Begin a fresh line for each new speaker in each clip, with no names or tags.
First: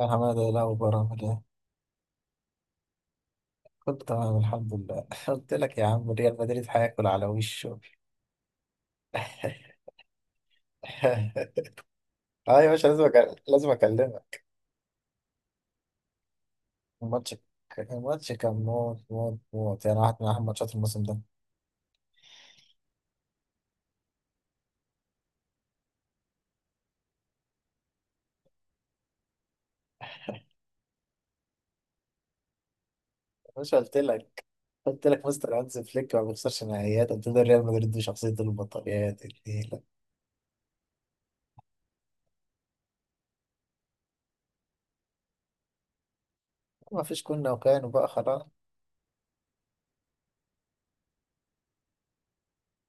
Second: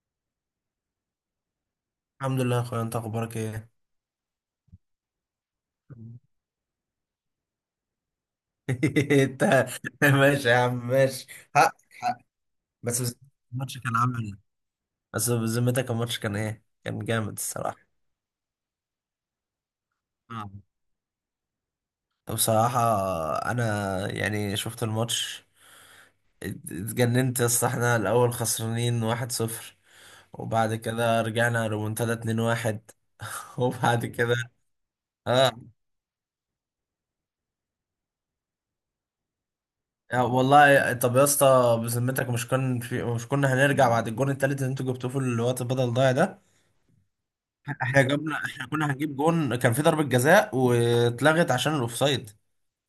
يا حمادة إيه الأخبار عامل إيه؟
الحمد لله يا اخويا، انت اخبارك ايه؟
كنت تمام الحمد لله قلت لك يا عم ريال مدريد هياكل على وشه.
انت ماشي يا عم ماشي. حق حق.
أه يا باشا
بس بس-
لازم
الماتش كان عامل ايه؟
أكلمك.
بس بذمتك الماتش كان ايه؟ كان جامد
الماتش
الصراحه.
الماتش كان موت موت موت، يعني واحد من أهم
نعم.
ماتشات الموسم ده.
بصراحه انا يعني شفت الماتش. اتجننت يا اسطى، احنا الاول خسرانين 1-0 وبعد كده رجعنا ريمونتادا 2-1.
يا باشا
وبعد كده
قلت لك
اه.
مستر هانز فليك ما بيخسرش نهائيات، قلت له ريال مدريد دي شخصية البطاريات النيلة.
يا والله، طب يا اسطى بذمتك مش كان في مش كنا هنرجع بعد الجون التالت اللي انتوا جبتوه في الوقت بدل ضايع ده؟
ما فيش كنا وكانوا بقى خلاص.
احنا كنا هنجيب جون، كان في ضربة جزاء واتلغت عشان الاوفسايد.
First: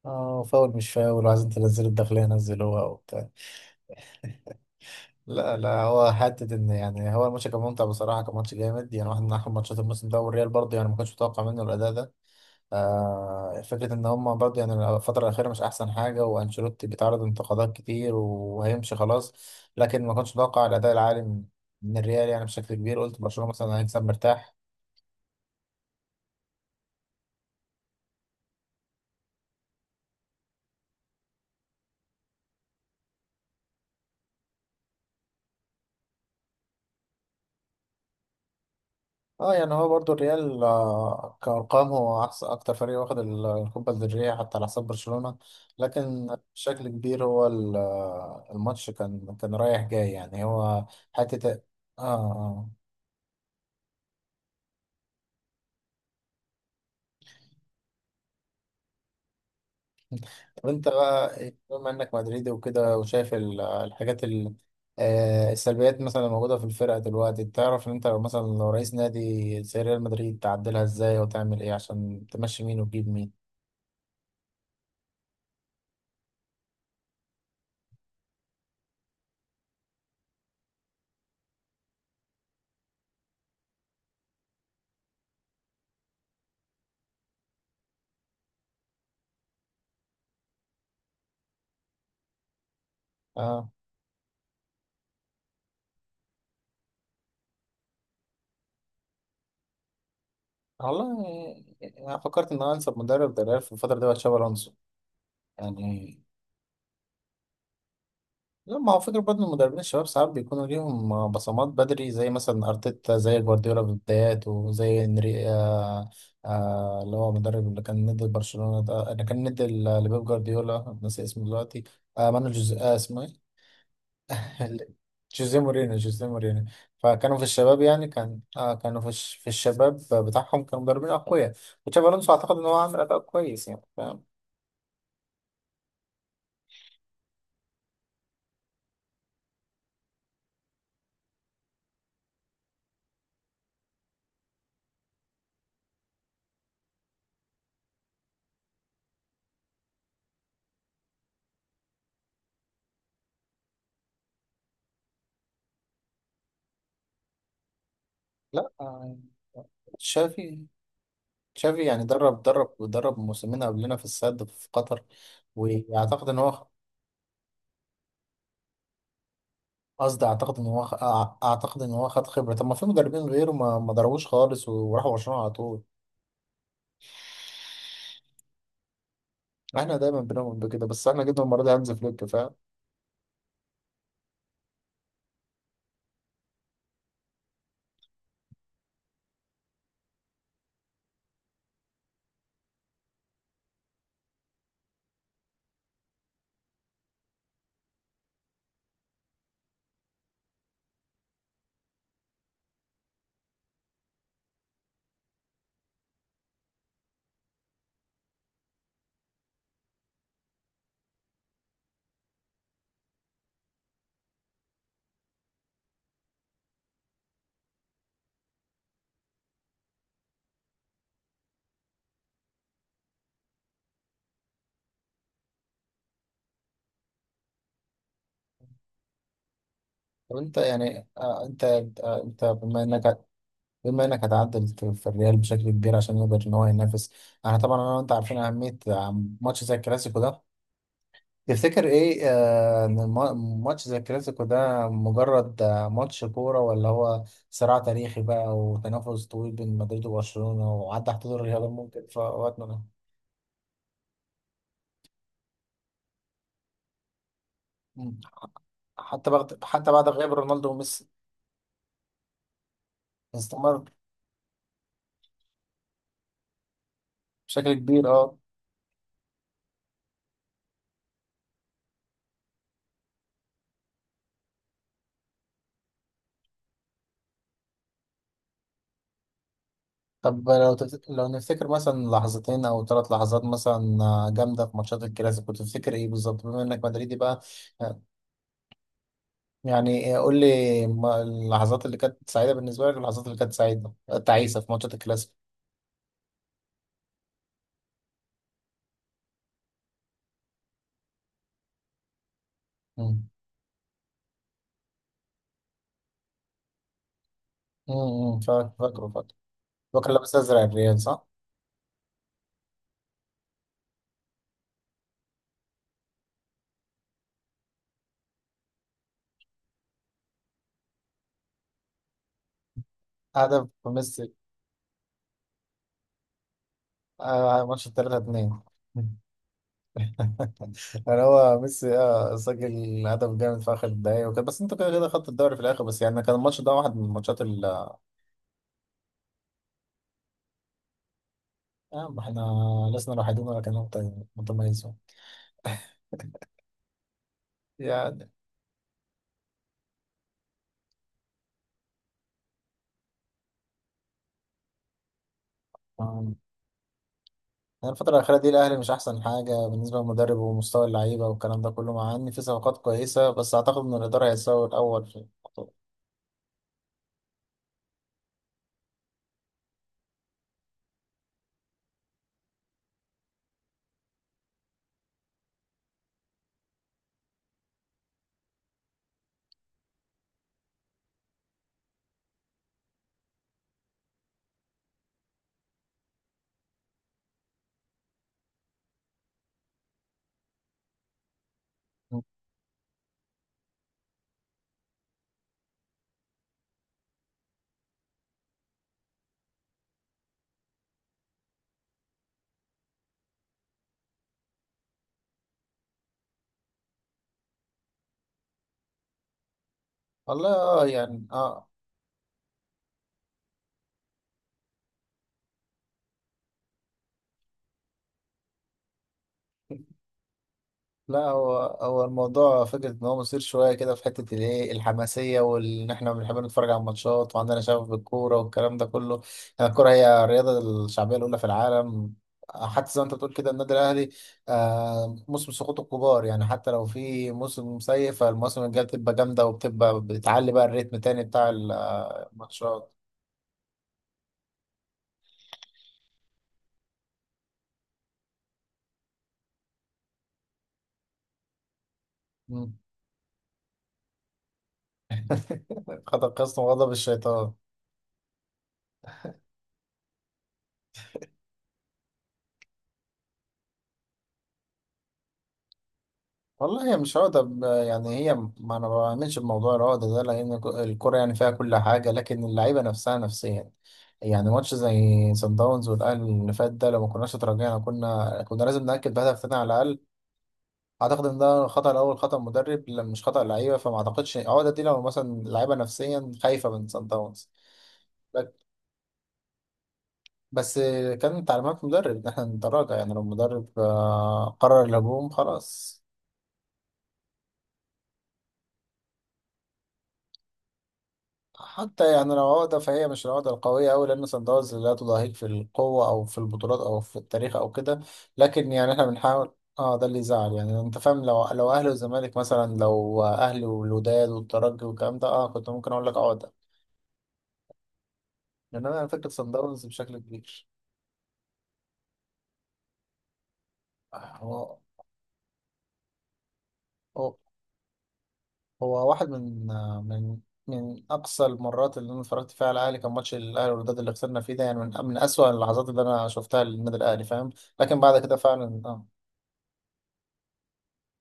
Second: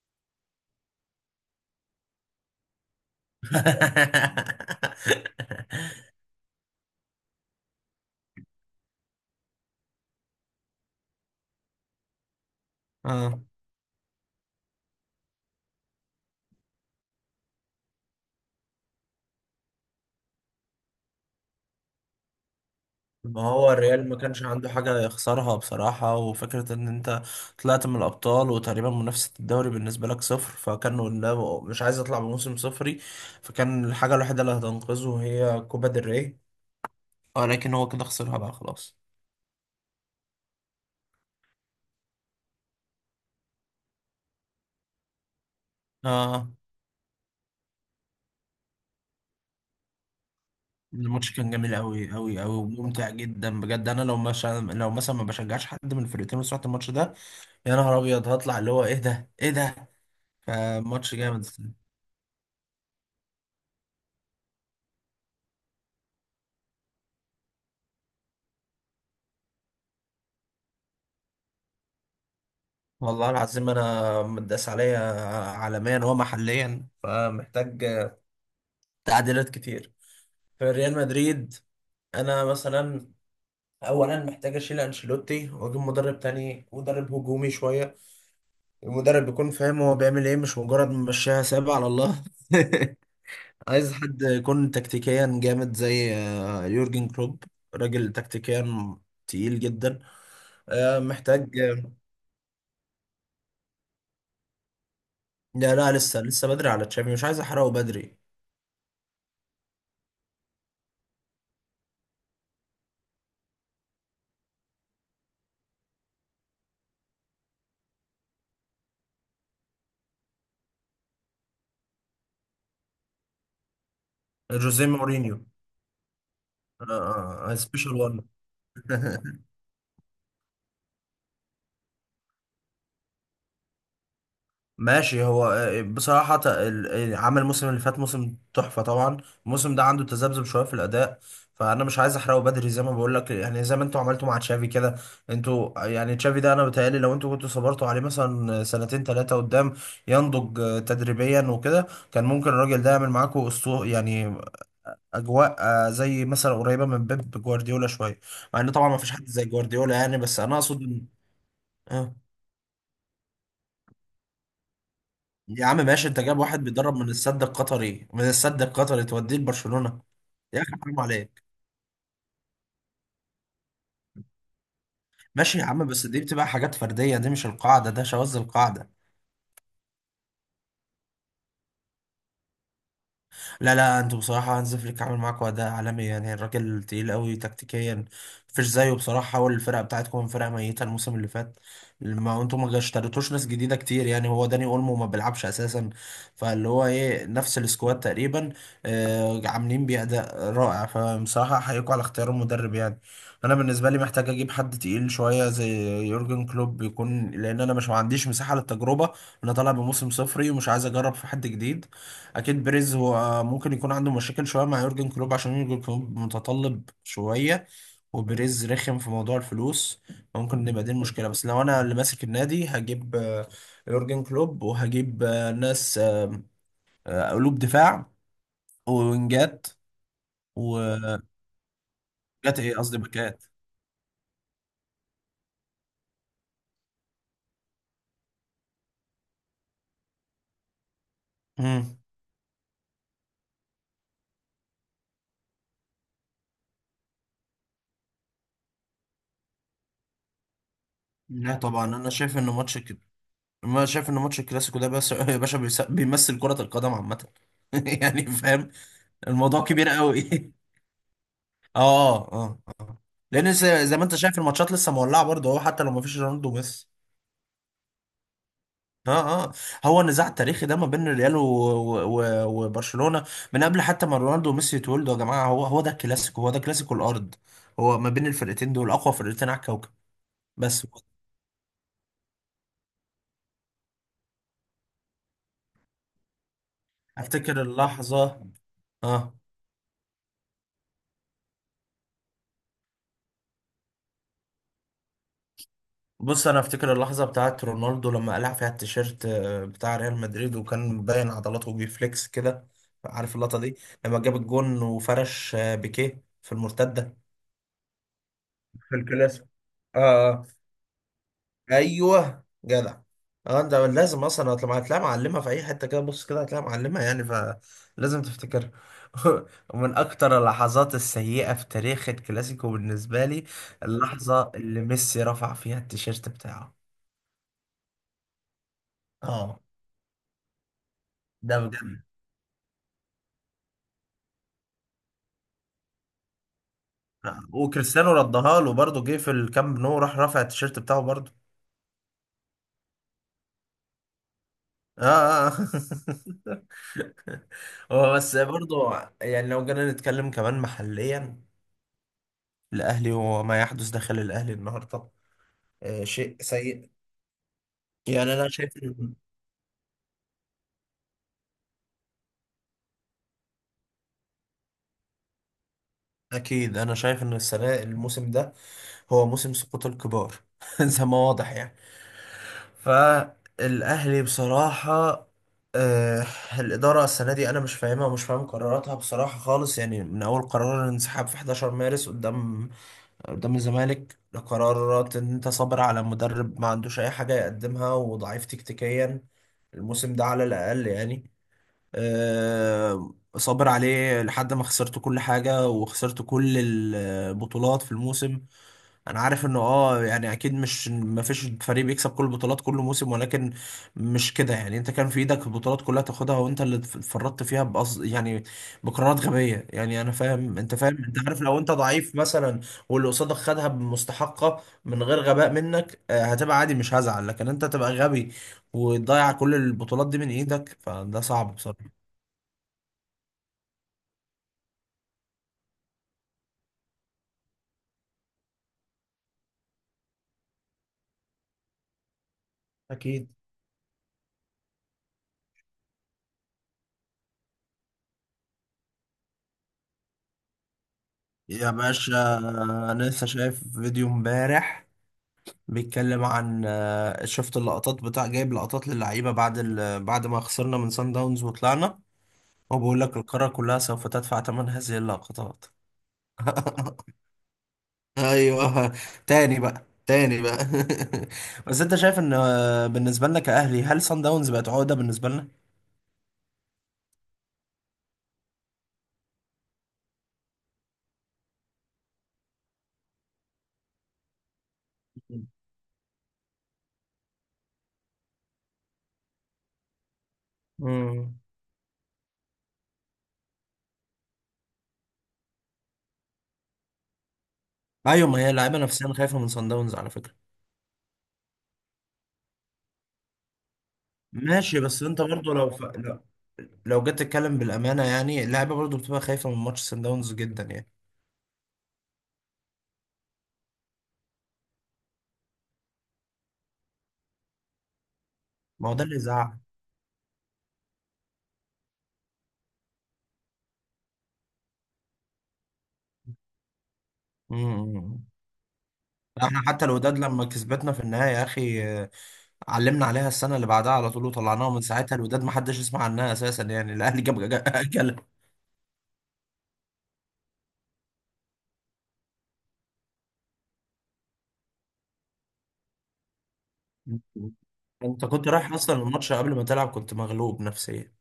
اه فاول مش فاول وعايزين تنزلوا الداخلية نزلوها وبتاع. لا لا، هو حتة إن هو الماتش كان ممتع بصراحة، كان ماتش جامد، يعني واحد من أحلى ماتشات الموسم ده. والريال برضه يعني ما كنتش متوقع منه الأداء ده.
اه.
آه فكرة إن هما برضه يعني الفترة الأخيرة مش أحسن حاجة، وأنشيلوتي بيتعرض لانتقادات كتير وهيمشي خلاص. لكن ما كنتش متوقع الأداء العالي من الريال، يعني بشكل كبير قلت
ما
برشلونة
هو
مثلا هيكسب
الريال ما كانش
مرتاح.
عنده حاجة يخسرها بصراحة، وفكرة ان انت طلعت من الابطال وتقريبا منافسة الدوري بالنسبة لك صفر، فكان قدامه مش عايز يطلع بموسم صفري، فكان الحاجة الوحيدة اللي هتنقذه هي كوبا دري، ولكن هو كده خسرها بقى خلاص.
اه يعني هو برضو الريال، كأرقام هو أحسن أكتر فريق واخد الكوبا الذرية حتى على حساب برشلونة. لكن
اه.
بشكل كبير هو الماتش كان رايح جاي، يعني هو
الماتش
حتة
كان جميل
اه
قوي قوي قوي
اه.
وممتع جدا بجد. انا لو مثلا لو مثلا ما بشجعش حد من الفرقتين وسمعت الماتش ده، يا نهار ابيض، هطلع اللي هو ايه ده ايه ده.
طب انت
فماتش
بقى
جامد.
إيه، بما انك مدريدي وكده وشايف الحاجات السلبيات مثلا الموجودة في الفرقة دلوقتي، تعرف ان انت لو مثلا لو رئيس نادي زي ريال مدريد تعدلها ازاي وتعمل ايه عشان تمشي مين وتجيب
والله
مين.
العظيم انا متداس عليا عالميا ومحليا، فمحتاج تعديلات كتير في ريال مدريد. انا مثلا اولا محتاج اشيل انشيلوتي واجيب مدرب تاني، مدرب هجومي شويه. المدرب يكون فاهم هو بيعمل ايه، مش مجرد ممشيها سابع على الله.
اه
عايز حد يكون تكتيكيا جامد زي يورجن كلوب. راجل تكتيكيا تقيل جدا. آه،
والله،
محتاج آه،
يعني انا فكرت ان انا انسب مدرب ده ريال في الفتره دي هو تشابي الونسو.
لا لا،
يعني
لسه لسه بدري على تشافي، مش عايز احرقه بدري.
لما هو فكره برضه المدربين الشباب ساعات بيكونوا ليهم بصمات بدري، زي مثلا ارتيتا، زي جوارديولا في بداياته، زي انري آه، آه اللي هو المدرب اللي كان ندي برشلونه ده، اللي كان ندي لبيب جوارديولا، ناسي اسمه دلوقتي. آه مانو جوز آه اسمه ايه.
جوزيه مورينيو.
جوزيه جوزيه مورينو. فكانوا في الشباب،
سبيشال
يعني
وان.
كان آه كانوا في الشباب بتاعهم كانوا مدربين اقوياء. وتشابي الونسو اعتقد ان هو عامل اداء كويس، يعني فاهم.
ماشي. هو بصراحة عمل الموسم اللي فات موسم تحفة طبعا. الموسم ده عنده تذبذب شوية في الأداء، فأنا مش عايز أحرقه بدري زي ما بقول لك. يعني زي ما أنتوا عملتوا مع تشافي كده. أنتوا يعني تشافي ده أنا بيتهيألي لو أنتوا كنتوا صبرتوا عليه مثلا سنتين ثلاثة قدام، ينضج تدريبيا وكده، كان ممكن الراجل ده يعمل معاكوا أسطو يعني. أجواء زي مثلا قريبة من بيب جوارديولا شوية، مع إن
لا
طبعا ما فيش
آه،
حد زي جوارديولا يعني، بس أنا
تشافي،
أقصد إن-
تشافي يعني
آه.
درب درب ودرب موسمين قبلنا في السد في قطر.
يا عم ماشي، انت
واعتقد
جايب
ان
واحد
هو
بيدرب من السد القطري من السد القطري توديه لبرشلونة؟
قصدي اعتقد
يا
ان
اخي
هو
حرام عليك.
أع- اعتقد ان هو خد خبره، طب ما في مدربين غيره ما ضربوش خالص وراحوا برشلونه على
ماشي يا
طول.
عم، بس دي بتبقى حاجات فردية، دي مش القاعدة، ده شواذ القاعدة.
احنا دايما بنؤمن بكده، بس احنا جبنا المره دي هانز فليك فاهم.
لا لا، انتوا بصراحة هانز فليك عامل معاكوا أداء عالمي يعني، الراجل تقيل قوي تكتيكيا، مفيش زيه بصراحة. حول الفرقة بتاعتكم من فرقة ميتة الموسم اللي فات. ما انتوا ما اشتريتوش ناس جديدة كتير يعني، هو داني اولمو ما بيلعبش أساسا، فاللي هو ايه نفس السكواد تقريبا، آه، عاملين بيه أداء رائع. فبصراحة أحييكوا على اختيار المدرب يعني. أنا بالنسبة لي محتاج أجيب حد تقيل شوية زي يورجن كلوب يكون، لأن أنا مش ما عنديش مساحة للتجربة. أنا طالع بموسم صفري ومش عايز أجرب في حد جديد. اكيد بريز هو ممكن يكون عنده مشاكل شويه مع يورجن كلوب، عشان يورجن كلوب متطلب شويه وبريز رخم في موضوع الفلوس، ممكن نبقى دي المشكله. بس لو انا اللي ماسك النادي هجيب يورجن كلوب، وهجيب آه، ناس آه، آه، قلوب دفاع ووينجات
طب انت يعني
وجات.
آه، انت
ايه قصدي باكات.
بما انك هتعدل في الريال بشكل كبير عشان يقدر ان هو ينافس. انا طبعا انا وانت عارفين اهميه آه، ماتش زي الكلاسيكو ده.
مم.
تفتكر ايه آه، ان ماتش زي الكلاسيكو ده مجرد آه، ماتش كورة، ولا هو صراع تاريخي بقى وتنافس طويل بين مدريد وبرشلونة وعدى حدود
لا
الرياضة
طبعا،
ممكن
انا
في
شايف ان
وقتنا
ماتش
ده.
كده، ما شايف ان ماتش الكلاسيكو ده بس يا باشا، بيمثل كرة القدم عامة.
مم.
يعني فاهم.
حتى بعد
الموضوع كبير قوي.
غياب رونالدو وميسي
اه اه اه اه. لان
استمر
زي ما انت شايف، الماتشات لسه مولعه برضه اهو حتى لو ما فيش رونالدو بس.
بشكل كبير اه.
اه اه. هو النزاع التاريخي ده ما بين الريال و... و... و... وبرشلونه، من قبل حتى ما رونالدو وميسي يتولدوا يا جماعه. هو هو ده الكلاسيكو، هو ده كلاسيكو الارض. هو ما بين الفرقتين دول اقوى فرقتين على الكوكب.
طب لو
بس
تفت... لو نفتكر مثلا لحظتين او ثلاث لحظات مثلا آه، جامدة في ماتشات الكلاسيكو، تفتكر ايه بالظبط بما انك مدريدي بقى؟
افتكر اللحظه. اه.
يعني قول لي ما- اللحظات اللي كانت سعيدة تعيسة في ماتشات الكلاسيكو.
بص انا افتكر اللحظه بتاعت رونالدو لما قلع فيها التيشيرت بتاع ريال مدريد، وكان مبين عضلاته وبيفليكس كده.
امم.
عارف اللقطه دي، لما جاب الجون وفرش بيكيه في المرتده
امم،
في
فاكر.
الكلاسيكو. اه
فاكر لابس
آه.
ازرق الريال صح؟
ايوه جدع. اه ده لازم اصلا هتلاقيها، هتلاقيها معلمه في اي حته كده، بص كده هتلاقيها معلمه يعني، فلازم تفتكرها. ومن اكتر اللحظات السيئه في تاريخ الكلاسيكو بالنسبه لي،
هدف ميسي
اللحظه اللي ميسي رفع فيها التيشيرت بتاعه.
آه، ماتش 3-2.
اه
يعني هو
ده
ميسي
بجد.
اه سجل هدف جامد في اخر الدقايق وكده، بس انتوا كده كده خدتوا الدوري في الاخر، بس يعني كان الماتش ده واحد من الماتشات
وكريستيانو ردها له برضه، جه في الكامب نو راح رافع التيشيرت بتاعه برضه.
آه، ما احنا لسنا الوحيدين ولا كان متميزون
اه اه آه. هو
يعني.
بس برضه، يعني لو جينا نتكلم كمان محليا، الاهلي وما يحدث داخل الاهلي النهارده آه
آه.
شيء سيء.
يعني الفترة
يعني
الأخيرة دي الأهلي مش أحسن حاجة بالنسبة للمدرب ومستوى اللعيبة والكلام ده كله، مع إن في صفقات كويسة، بس أعتقد إن الإدارة هيساوي الأول في الموضوع.
اكيد انا شايف ان السنه، الموسم ده هو موسم سقوط الكبار. زي ما واضح يعني. فالاهلي بصراحه آه، الإدارة السنة دي أنا مش فاهمها ومش فاهم قراراتها بصراحة خالص. يعني من أول قرار الانسحاب في 11 مارس قدام الزمالك، لقرارات إن أنت صابر على مدرب ما عندوش أي حاجة يقدمها، وضعيف تكتيكيا الموسم ده على الأقل يعني، صابر عليه لحد ما خسرت كل حاجة وخسرت كل البطولات في الموسم. انا عارف انه اه يعني اكيد مش، ما فيش فريق بيكسب كل البطولات كل موسم، ولكن مش كده يعني. انت كان في ايدك البطولات كلها تاخدها وانت اللي اتفرطت فيها بقصد يعني، بقرارات غبيه يعني. انا
والله
فاهم، انت
آه
فاهم، انت
يعني
عارف لو
آه.
انت ضعيف مثلا واللي قصادك خدها بمستحقه من غير غباء منك، هتبقى عادي، مش هزعل. لكن انت تبقى غبي وتضيع كل البطولات دي من ايدك،
لا،
فده
هو
صعب بصراحه.
هو الموضوع فكرة إن هو مثير شوية كده في حتة الإيه الحماسية، وإن إحنا بنحب نتفرج على الماتشات وعندنا شغف بالكورة والكلام ده كله، يعني الكورة هي الرياضة الشعبية الأولى في العالم، حتى زي ما أنت
أكيد.
بتقول كده النادي الأهلي آه موسم سقوط الكبار، يعني حتى لو في موسم سيء فالموسم الجاي بتبقى جامدة وبتبقى بتعلي بقى الريتم تاني بتاع
يا
آه،
باشا
الماتشات،
انا لسه شايف فيديو امبارح بيتكلم عن شفت اللقطات، بتاع جايب لقطات للعيبه بعد ما خسرنا من سان داونز وطلعنا.
مم.
هو بيقول لك القاره كلها سوف تدفع ثمن هذه اللقطات.
خد القسم وغضب الشيطان.
ايوه. تاني بقى، تاني بقى. بس انت شايف ان بالنسبه لنا كاهلي، هل سان داونز بقت عقده بالنسبه لنا؟
والله هي مش عقدة يعني هي ما بعملش بموضوع العقدة ده لأن الكرة يعني فيها كل حاجة لكن اللعيبة نفسها نفسيا، يعني ماتش زي سان داونز والأهلي اللي فات ده، لو ما كناش اتراجعنا كنا لازم نأكد بهدف تاني على الأقل. أعتقد إن
مم.
ده خطأ الأول، خطأ مدرب مش خطأ لعيبة، فما أعتقدش العقدة دي لو مثلا اللعيبة نفسيا خايفة من سان داونز.
ايوه، ما هي
لك-
اللعيبه نفسيا خايفه من سان داونز على فكره.
بس كان تعليمات مدرب إن إحنا نتراجع، يعني لو المدرب آه،
ماشي
قرر
بس انت
الهجوم
برضو
خلاص.
لا. لو جيت تتكلم بالامانه يعني، اللعيبه برضو بتبقى خايفه من ماتش سان داونز جدا يعني.
حتى يعني لو عقدة فهي مش العقدة القوية أوي، لأن صن داونز لا تضاهيك في القوة أو في البطولات أو في التاريخ أو كده. لكن
ما
يعني
هو ده
إحنا
اللي
بنحاول
يزعل.
اه، ده اللي يزعل، يعني انت فاهم لو اهلي والزمالك مثلا، لو اهلي والوداد والترجي والكلام ده اه كنت ممكن اقول لك عقده.
مم.
انما انا فكره صن
احنا
داونز
حتى
بشكل
الوداد لما
كبير.
كسبتنا في النهاية يا اخي، علمنا عليها السنة اللي بعدها على
آه،
طول وطلعناها، من ساعتها الوداد ما حدش يسمع عنها اساسا يعني. الاهلي
هو
جاب جل.
هو واحد من من اقصى المرات اللي انا اتفرجت فيها على الاهلي، كان ماتش الاهلي والوداد اللي خسرنا فيه ده، يعني من من اسوأ اللحظات اللي انا شفتها للنادي الاهلي فاهم. لكن بعد
انت
كده
كنت رايح
فعلا
اصلا
اه،
الماتش قبل ما تلعب كنت مغلوب نفسيا.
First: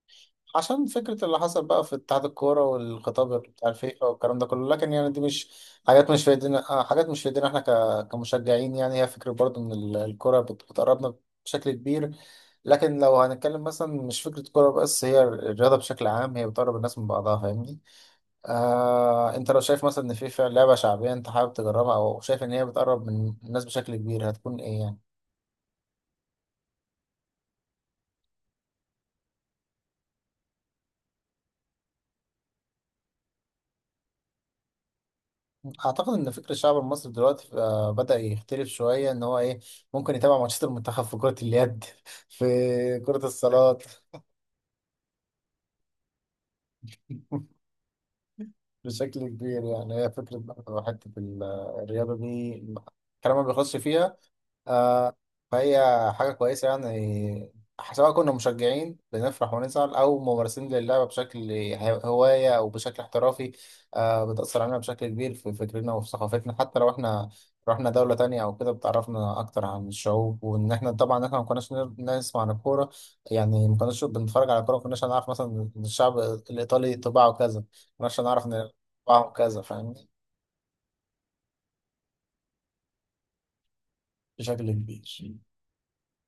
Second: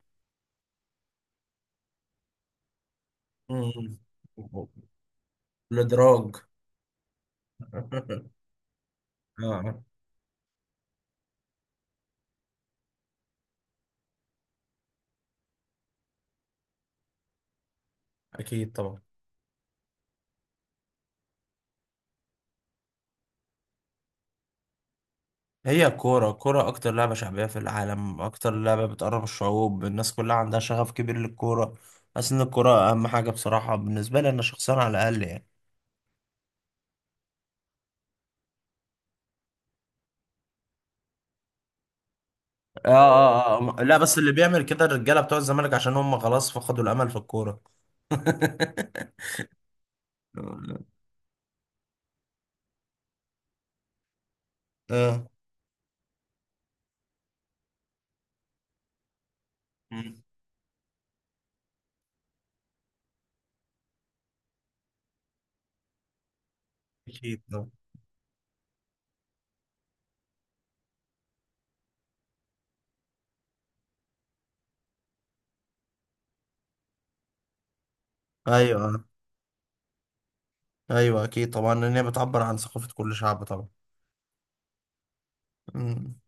عشان فكرة اللي حصل بقى في اتحاد الكورة والخطاب بتاع
مم.
الفيفا والكلام ده كله، لكن يعني دي مش حاجات مش في
الادراج.
ايدينا، آه، حاجات مش في ايدينا احنا كمشجعين، يعني هي فكرة برضو ان
اه.
الكورة بتقربنا بشكل كبير. لكن لو هنتكلم مثلا مش فكرة كورة بس، هي الرياضة بشكل عام هي بتقرب الناس من بعضها فاهمني.
اكيد طبعا.
آه انت لو شايف مثلا ان في فعلا لعبة شعبية انت حابب تجربها او شايف ان هي بتقرب من الناس بشكل كبير هتكون ايه يعني؟
هي الكوره، الكوره اكتر لعبه شعبيه في العالم، اكتر لعبه بتقرب الشعوب، الناس كلها عندها شغف كبير للكوره. حاسس ان الكوره اهم حاجه بصراحه بالنسبه لي انا شخصيا، على الاقل يعني.
اعتقد ان فكر الشعب المصري دلوقتي آه، بدأ يختلف شويه ان هو ايه، ممكن يتابع ماتشات المنتخب في كره اليد، في
اه
كره
اه اه
الصالات
لا، بس اللي بيعمل كده الرجاله بتوع الزمالك عشان هم خلاص فقدوا الامل في الكوره.
بشكل كبير. يعني هي فكره برضه حته الرياضه دي الكلام ما بيخلصش فيها آه،
اه.
فهي حاجة كويسة يعني، سواء كنا مشجعين بنفرح ونزعل أو
مم.
ممارسين للعبة بشكل هواية أو بشكل احترافي، آه بتأثر علينا بشكل كبير في فكرنا وفي ثقافتنا، حتى لو احنا
اكيد طبعا.
رحنا دولة تانية أو كده بتعرفنا أكتر عن الشعوب. وإن احنا طبعا احنا ما كناش نسمع عن الكورة، يعني ما كناش بنتفرج على الكورة، ما كناش هنعرف مثلا إن الشعب الإيطالي طباعه كذا، ما كناش هنعرف إن
ايوه.
طباعه كذا فاهمني،
ايوه اكيد طبعا، لان هي بتعبر عن ثقافه كل شعب طبعا.
بشكل كبير.
مم.